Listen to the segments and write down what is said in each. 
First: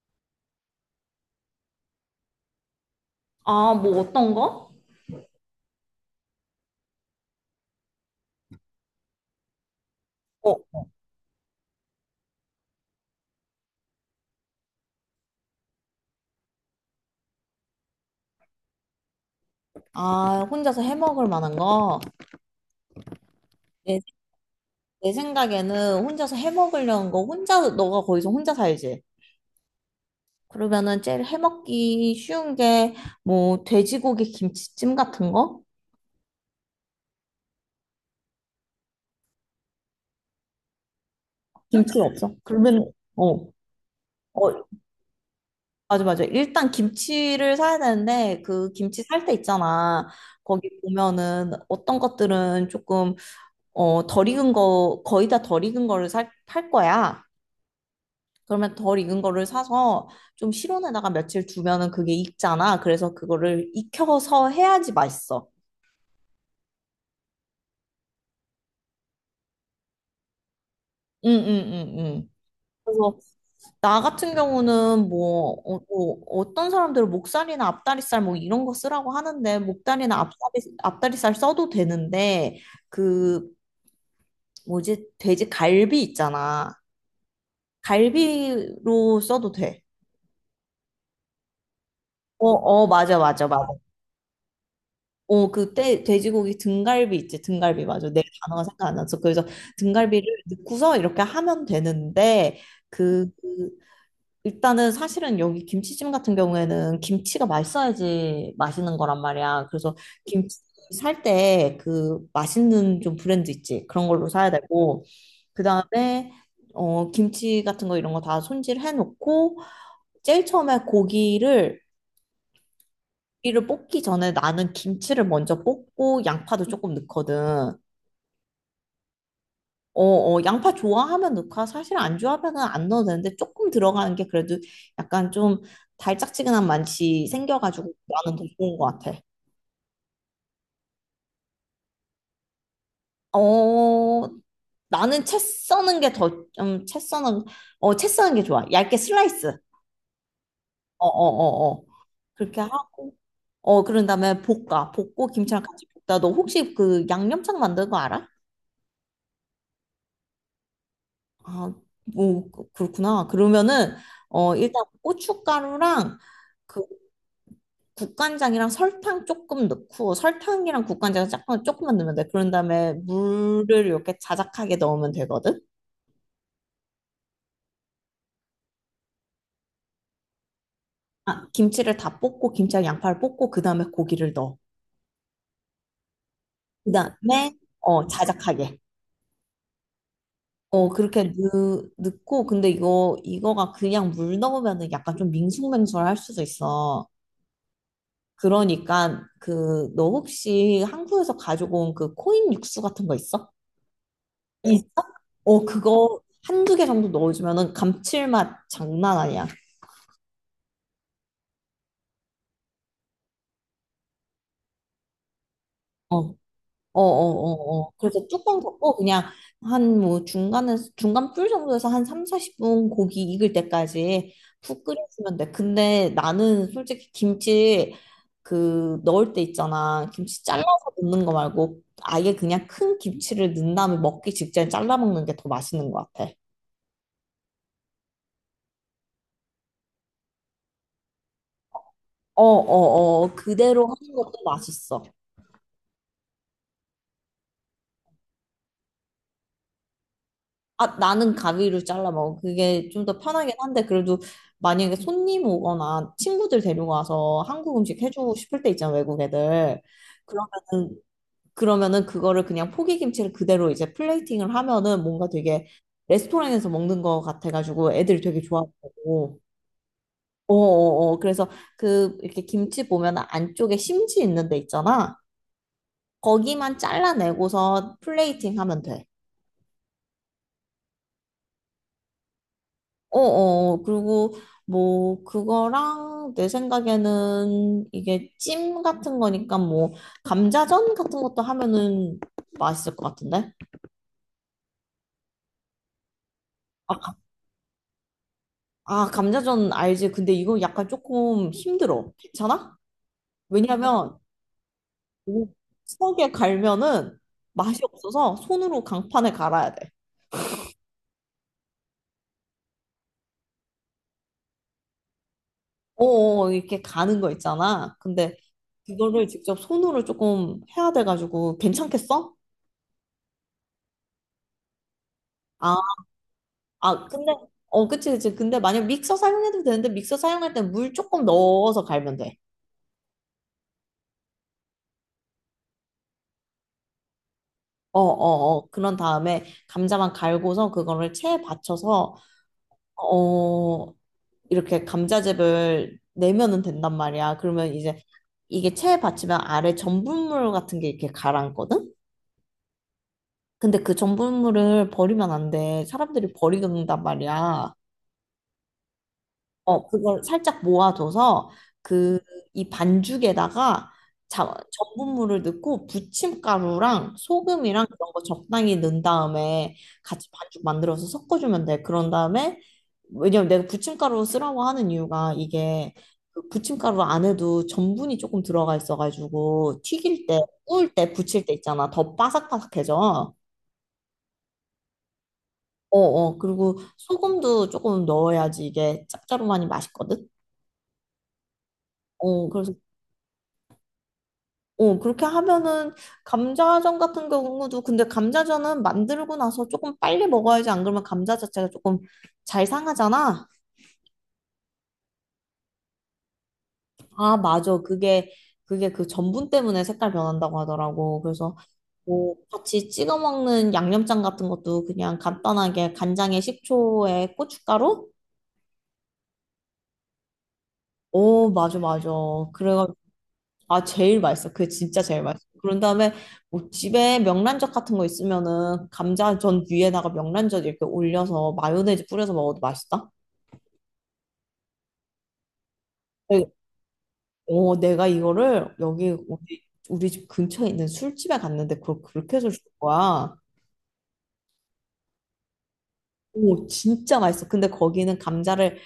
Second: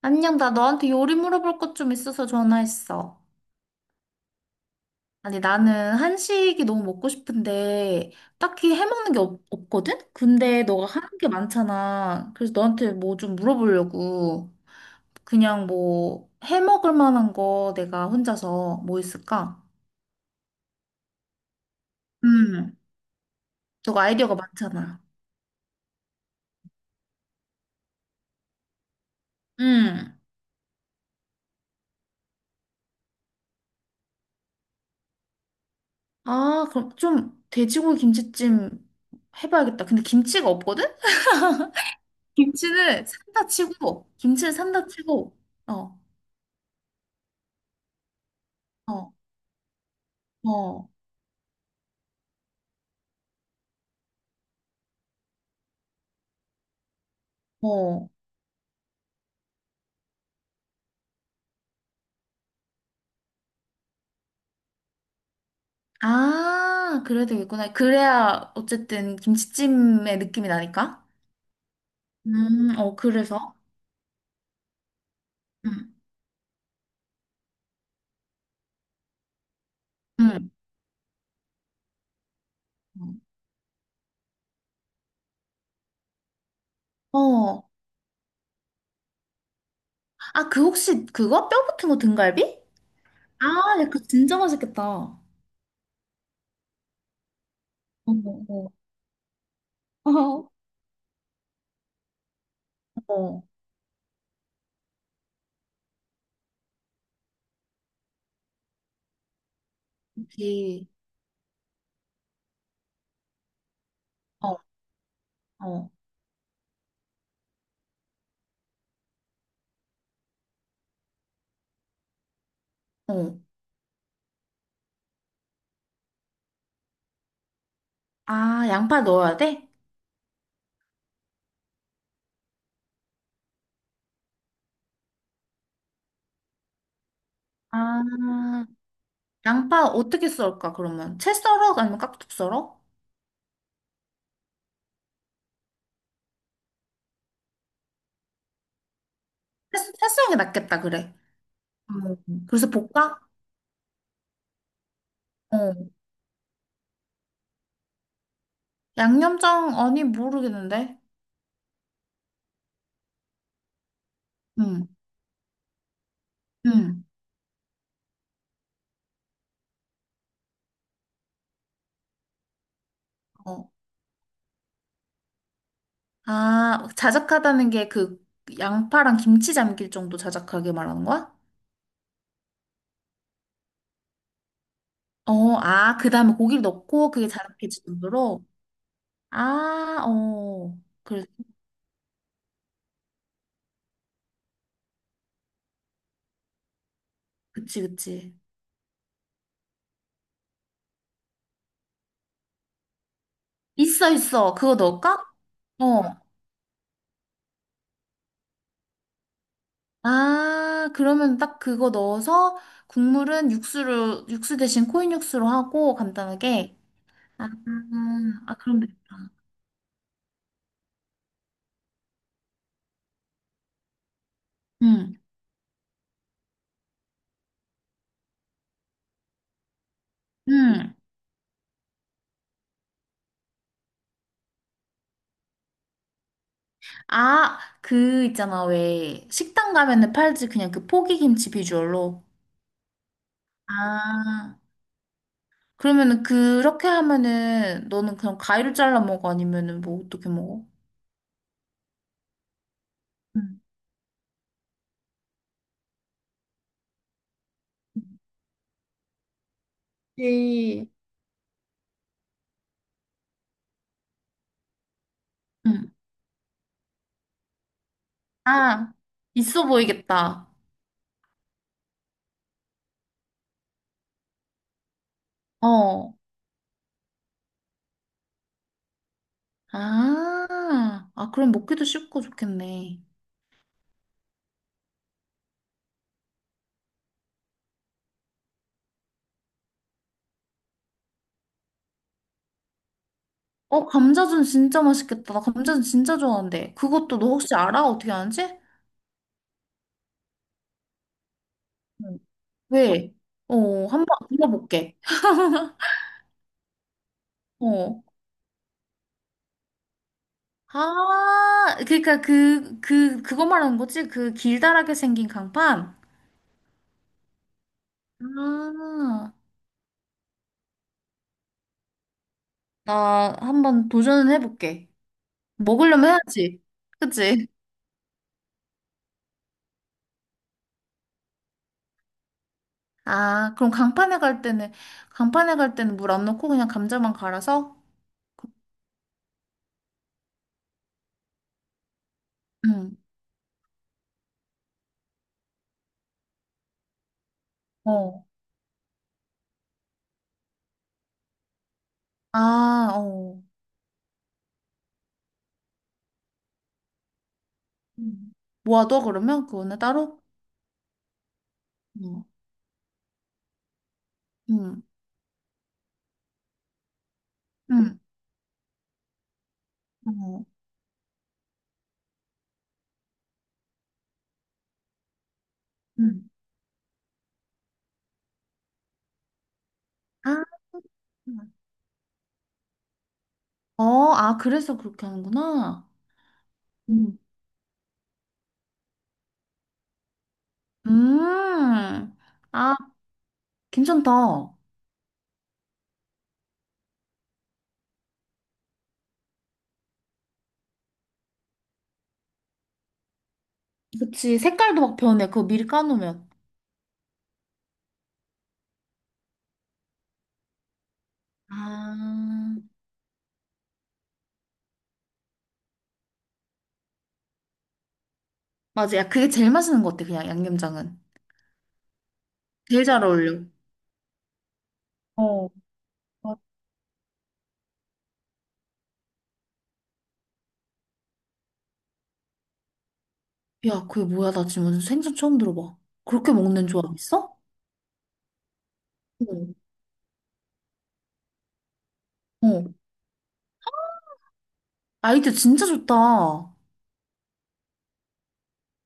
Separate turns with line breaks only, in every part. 안녕, 나 너한테 요리 물어볼 것 좀 있어서 전화했어.
아, 뭐 어떤 거?
아니, 나는 한식이 너무 먹고 싶은데, 딱히 해먹는 게 없거든?
어,
근데 너가 하는 게 많잖아. 그래서 너한테 뭐 좀 물어보려고. 그냥 뭐, 해먹을 만한 거 내가 혼자서 뭐 있을까?
아, 혼자서 해 먹을 만한 거?
음,
내,
너가 아이디어가 많잖아.
내 생각에는 혼자서 해 먹으려는 거, 혼자, 너가 거기서 혼자 살지?
음.
그러면은 제일 해 먹기 쉬운 게, 뭐, 돼지고기 김치찜 같은 거?
아, 그럼 좀 돼지고기 김치찜 해봐야겠다. 근데 김치가 없거든?
김치가 없어. 그러면,
김치는
어,
산다 치고, 김치는
어,
산다 치고, 어.
맞아, 맞아. 일단 김치를 사야 되는데, 그 김치
어.
살 때 있잖아. 거기
어,
보면은 어떤 것들은 조금, 덜 익은 거, 거의 다 덜 익은 거를 팔 거야.
어.
그러면 덜 익은 거를 사서 좀 실온에다가 며칠 두면은 그게 익잖아. 그래서 그거를 익혀서 해야지 맛있어.
아, 그래야 되겠구나. 그래야 어쨌든 김치찜의 느낌이 나니까.
응, 응, 응, 응.
어,
그래서
그래서.
나 같은 경우는 뭐,
음,
뭐 어떤 사람들은 목살이나 앞다리살 뭐 이런 거 쓰라고 하는데 목다리나
음.
앞다리살 써도 되는데 그 뭐지 돼지 갈비 있잖아.
어.
갈비로 써도 돼.
아, 그 혹시 그거? 뼈 붙은 거 등갈비?
어, 어, 맞아, 맞아, 맞아.
아, 야 그거 진짜 맛있겠다. 어,
어, 그때 돼지고기 등갈비 있지, 등갈비 맞아. 내 단어가
어,
생각 안 났어. 그래서 등갈비를 넣고서 이렇게 하면 되는데,
어,
그,
어.
그 일단은 사실은 여기 김치찜 같은 경우에는 김치가 맛있어야지 맛있는 거란 말이야. 그래서 김치
그치.
살 때 그 맛있는 좀 브랜드 있지. 그런 걸로 사야
어,
되고, 그
어,
다음에, 김치 같은 거 이런 거 다 손질해 놓고, 제일 처음에 고기를
어.
고기를 볶기 전에 나는 김치를 먼저 볶고 양파도 조금 넣거든.
아, 양파 넣어야 돼?
어, 어, 양파 좋아하면 넣고 아, 사실 안 좋아하면은 안 넣어도 되는데 조금 들어가는 게 그래도 약간 좀 달짝지근한 맛이 생겨가지고 나는 더
아,
좋은 것 같아.
양파 어떻게 썰까, 그러면? 채 썰어? 아니면 깍둑 썰어?
어, 나는 채 써는 게 더, 채 써는, 어, 채 써는 게 좋아. 얇게 슬라이스.
채 썰는 게 낫겠다,
어,
그래.
어, 어, 어. 그렇게
그래서
하고,
볶아?
그런 다음에 볶아. 볶고 김치랑
어.
같이 볶다. 너 혹시 그 양념장 만드는 거 알아?
양념장 아니 모르겠는데.
아, 뭐 그렇구나. 그러면은 일단
응.
고춧가루랑 그
응.
국간장이랑 설탕 조금 넣고 설탕이랑 국간장 조금만 넣으면 돼. 그런 다음에
어.
물을 이렇게 자작하게 넣으면 되거든.
아, 자작하다는 게 그 양파랑 김치 잠길 정도 자작하게 말하는 거야?
아, 김치를 다 볶고 김치랑 양파를 볶고 그다음에 고기를 넣어.
어, 아, 그다음에 고기를 넣고 그게
그다음에
자작해질 정도로.
자작하게.
아, 어.
어 그렇게
그래.
넣고 근데 이거가 그냥 물 넣으면은 약간 좀 밍숭맹숭할 수도 있어.
그치, 그치.
그러니까 그 너 혹시 한국에서 가지고 온 그 코인 육수 같은 거 있어?
있어, 있어. 그거
있어?
넣을까?
어
어.
그거 한 두 개 정도 넣어주면은 감칠맛 장난 아니야.
아, 그러면 딱 그거 넣어서 국물은 육수로 육수 대신 코인 육수로 하고
어
간단하게. 아,
어어어어. 그래서
아,
뚜껑
그럼 됐다.
덮고 그냥 한 뭐 중간 불 정도에서 한 3, 40분 고기 익을 때까지 푹
응.
끓여주면 돼. 근데 나는 솔직히 김치 그 넣을 때 있잖아. 김치 잘라서
응.
넣는 거 말고 아예 그냥 큰 김치를 넣은 다음에 먹기 직전에 잘라 먹는 게 더 맛있는 것 같아.
아, 그 있잖아. 왜 식당 가면은 팔지 그냥 그 포기김치 비주얼로.
어어어. 그대로 하는 것도
아,
맛있어.
그러면은 그렇게 하면은 너는 그냥 가위로 잘라 먹어? 아니면은 뭐 어떻게 먹어?
아, 나는 가위로 잘라 먹어. 그게 좀 더 편하긴
응
한데, 그래도 만약에 손님 오거나 친구들 데려가서 한국 음식 해주고 싶을 때 있잖아, 외국 애들.
이,
그러면은, 그러면은 그거를 그냥 포기김치를 그대로 이제 플레이팅을 하면은 뭔가 되게
응.
레스토랑에서 먹는 거 같아가지고 애들이 되게
아,
좋아하고.
있어 보이겠다.
어어어. 그래서 그 이렇게 김치 보면 안쪽에 심지 있는 데 있잖아.
어.
거기만 잘라내고서 플레이팅 하면 돼.
아, 아, 그럼 먹기도 쉽고 좋겠네.
어어, 그리고 뭐, 그거랑 내 생각에는 이게 찜 같은 거니까 뭐, 감자전 같은 것도 하면은 맛있을 것 같은데?
어, 감자전 진짜 맛있겠다. 나 감자전 진짜 좋아하는데.
아,
그것도 너 혹시 알아? 어떻게 하는지?
감자전 알지? 근데 이거 약간 조금 힘들어.
응
괜찮아?
왜? 어, 한번
왜냐면
물어볼게.
이거 석에 갈면은 맛이
어.
없어서 손으로 강판에 갈아야 돼.
아, 그러니까 그거 말하는 거지? 그 길다랗게 생긴 강판?
어어, 이렇게 가는 거 있잖아. 근데 그거를
아,
직접 손으로 조금 해야 돼가지고 괜찮겠어?
나 한번 도전은 해볼게.
아,
먹으려면 해야지.
아, 근데,
그치?
어, 그치, 그치. 근데 만약 믹서 사용해도 되는데, 믹서 사용할 때 물 조금 넣어서 갈면 돼.
아, 그럼 강판에 갈 때는, 강판에 갈 때는 물 안 넣고 그냥 감자만 갈아서?
어, 어, 어. 그런 다음에 감자만 갈고서 그거를 체에 받쳐서,
응.
어, 이렇게 감자즙을 내면은 된단 말이야. 그러면 이제
어.
이게 체에 받치면 아래 전분물 같은 게 이렇게 가라앉거든?
아, 어.
근데 그 전분물을 버리면 안 돼. 사람들이 버리는단 말이야.
음. 모아둬, 그러면? 그거는
어,
따로?
그걸 살짝 모아줘서 그
어.
이 반죽에다가 자,
응.
전분물을 넣고 부침가루랑 소금이랑
응.
그런 거 적당히 넣은 다음에 같이
어.
반죽 만들어서 섞어주면 돼. 그런 다음에 왜냐면 내가 부침가루 쓰라고 하는 이유가 이게
응.
그 부침가루 안에도 전분이 조금 들어가 있어가지고 튀길
아,
때, 구울 때, 부칠 때 있잖아. 더 바삭바삭해져.
어, 아, 그래서 그렇게 하는구나.
어어. 그리고
음.
소금도 조금 넣어야지 이게 짭짤하니 맛있거든.
음.
어, 그래서
아. 괜찮다.
그렇게 하면은 감자전 같은 경우도 근데 감자전은 만들고 나서 조금 빨리 먹어야지 안 그러면 감자 자체가 조금 잘 상하잖아.
그치. 색깔도 막 변해. 그거 미리 까놓으면.
아, 맞아. 그게 그 전분 때문에 색깔 변한다고 하더라고. 그래서 뭐
아,
같이 찍어 먹는 양념장 같은 것도 그냥 간단하게 간장에 식초에 고춧가루?
맞아. 야, 그게 제일 맛있는 것 같아. 그냥 양념장은.
오, 맞아, 맞아. 그래
제일 잘 어울려.
아, 제일 맛있어. 그게 진짜 제일 맛있어.
어,
그런 다음에
맞-
뭐 집에 명란젓 같은 거 있으면은 감자전 위에다가 명란젓 이렇게 올려서 마요네즈 뿌려서 먹어도 맛있다.
야, 그게 뭐야? 나 지금 완전 생선 처음 들어봐. 그렇게
네.
먹는 조합 있어?
어, 내가 이거를 여기
응,
우리 집 근처에 있는 술집에 갔는데 그걸 그렇게 해서 준
어.
거야.
아이디어 진짜 좋다.
오, 진짜 맛있어. 근데 거기는 감자를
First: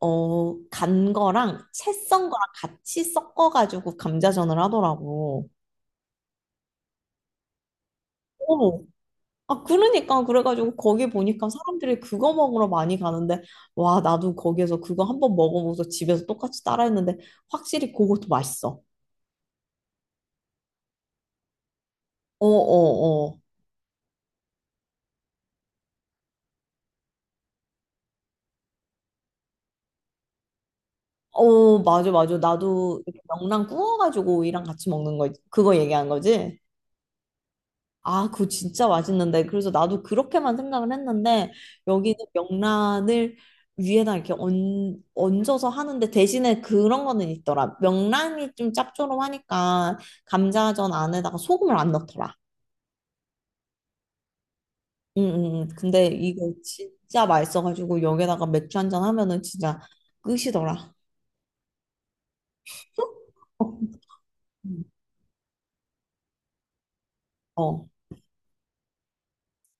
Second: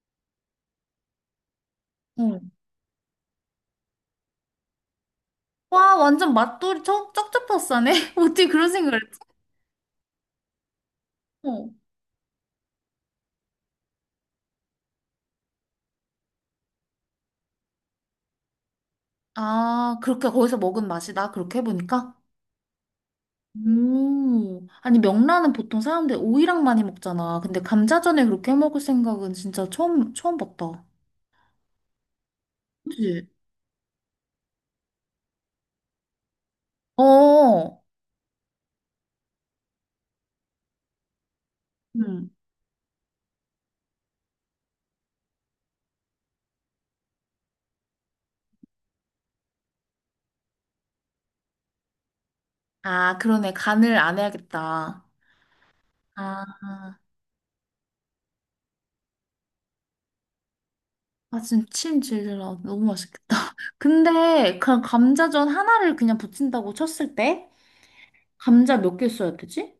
간 거랑 채
응
썬 거랑 같이 섞어가지고 감자전을 하더라고.
와, 응. 완전 맛돌이 쩍, 쩍쩍 었싸네 어떻게 그런
어,
생각을 했지?
아, 그러니까 그래가지고 거기 보니까
어.
사람들이 그거 먹으러 많이 가는데 와, 나도 거기에서 그거 한 번 먹어보고서 집에서 똑같이 따라했는데 확실히 그것도 맛있어.
아, 그렇게 거기서 먹은 맛이다. 그렇게 해보니까?
어, 어, 어.
음. 아니, 명란은 보통 사람들 오이랑 많이 먹잖아. 근데 감자전에 그렇게 해 먹을 생각은 진짜 처음, 처음 봤다.
어, 맞아, 맞아. 나도 이렇게
그치?
명란 구워가지고 오이랑 같이 먹는 거, 그거 얘기한 거지?
어.
아, 그거 진짜 맛있는데. 그래서 나도 그렇게만 생각을 했는데, 여기는
응.
명란을 위에다 이렇게 얹어서 하는데, 대신에 그런 거는 있더라. 명란이 좀 짭조름하니까, 감자전 안에다가 소금을 안 넣더라.
아, 그러네. 간을 안 해야겠다.
응, 응, 응. 근데
아,
이거 진짜 맛있어가지고, 여기다가 맥주 한 잔 하면은 진짜 끝이더라.
아 지금 침 질질 나. 너무 맛있겠다. 근데 그냥
음.
감자전 하나를 그냥 부친다고 쳤을 때
어.
감자 몇 개 써야 되지?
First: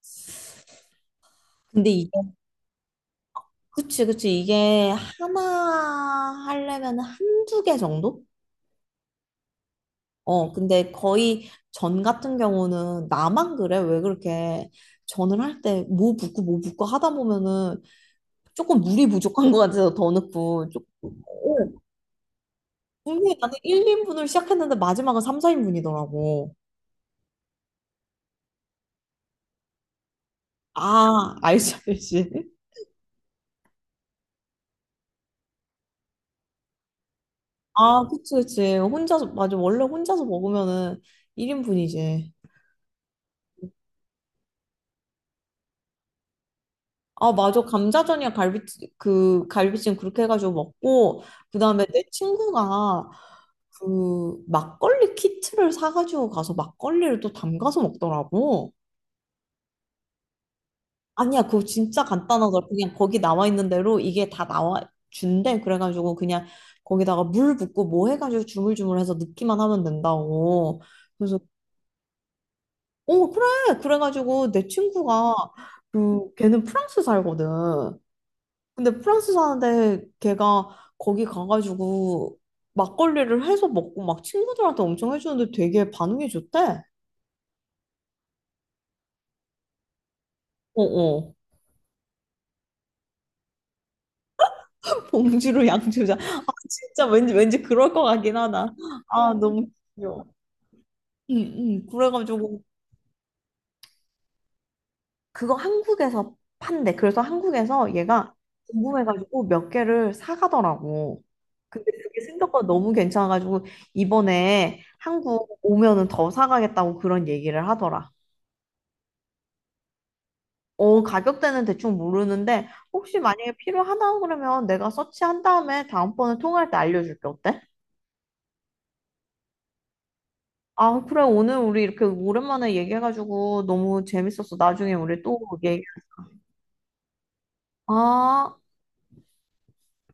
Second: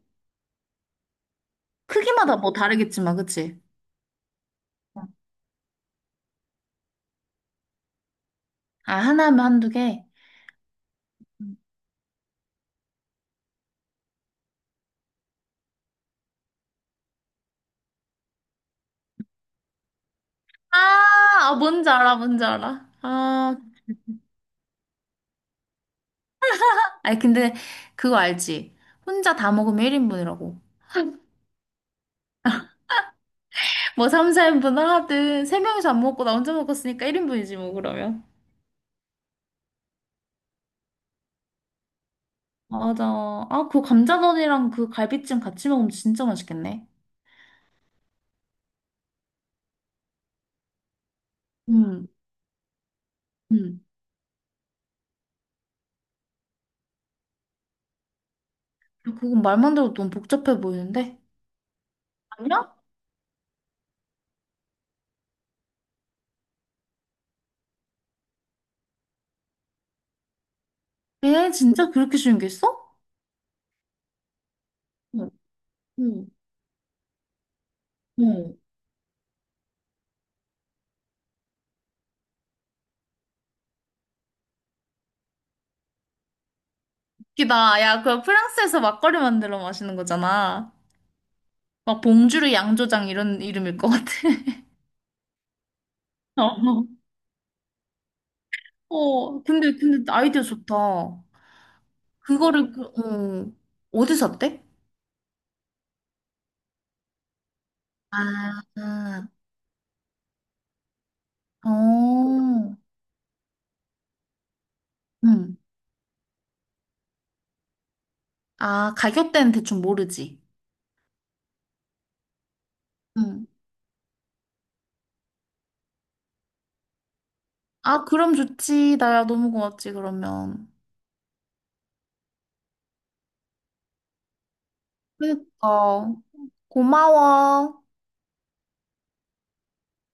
근데
크기마다 뭐 다르겠지만, 그치?
그치, 그치. 이게
어.
하나 하려면 한두 개 정도?
아, 하나면 한두 개?
어, 근데 거의
응.
전 같은 경우는 나만 그래? 왜 그렇게 전을 할 때 뭐 붓고 뭐 붓고 하다 보면은 조금 물이 부족한 것 같아서 더 넣고 조금
아,
어,
아, 뭔지 알아, 뭔지 알아.
분명히 나는
아,
1, 인분을 시작했는데 마지막은 3, 4인분이더라고.
아니, 근데 그거 알지? 혼자 다 먹으면 1인분이라고.
아, 알지, 알지.
뭐 3, 4인분을 하든, 세 명이서 안 먹고 나 혼자 먹었으니까 1인분이지, 뭐,
아,
그러면.
그치, 그치. 혼자서, 맞아. 원래 혼자서 먹으면은 1인분이지.
맞아. 아, 그 감자전이랑 그 갈비찜 같이 먹으면 진짜 맛있겠네.
아, 맞아. 감자전이랑 갈비찜 그렇게 해가지고 먹고, 그 다음에 내
음,
친구가
음.
그 막걸리 키트를 사가지고 가서 막걸리를 또 담가서 먹더라고.
그건 말만 들어도 너무 복잡해 보이는데?
아니야, 그거 진짜 간단하더라.
아니야?
그냥 거기 나와 있는 대로 이게 다 나와 준대. 그래가지고 그냥 거기다가 물 붓고 뭐 해가지고 주물주물해서 넣기만 하면 된다고. 그래서,
에, 진짜 그렇게 쉬운 게 있어?
어, 그래. 그래가지고 내
응,
친구가
응,
걔는 프랑스 살거든.
응.
근데 프랑스 사는데 걔가 거기 가가지고 막걸리를 해서 먹고 막 친구들한테 엄청 해주는데 되게 반응이 좋대.
웃기다. 야, 그거 프랑스에서 막걸리 만들어 마시는 거잖아.
어어.
막 봉주르 양조장 이런 이름일 것 같아.
봉지로 양주자. 아 진짜 왠지 그럴 것 같긴 하다.
어,
아
어,
너무
근데
귀여워.
아이디어 좋다.
응응. 그래가지고
그거를 그, 어, 어디서 샀대?
그거 한국에서 판대. 그래서 한국에서 얘가
아,
궁금해가지고 몇 개를 사가더라고. 근데 그게 생각보다
어,
너무 괜찮아가지고 이번에
응.
한국 오면은 더 사가겠다고 그런 얘기를 하더라.
아, 가격대는 대충 모르지.
어, 가격대는 대충 모르는데 혹시
응.
만약에 필요하다 그러면 내가 서치한 다음에 다음번에 통화할 때 알려줄게. 어때?
아, 그럼 좋지. 나야 너무 고맙지, 그러면.
아, 그래. 오늘 우리 이렇게 오랜만에 얘기해가지고 너무 재밌었어. 나중에 우리 또 얘기.
그니까. 고마워.
아.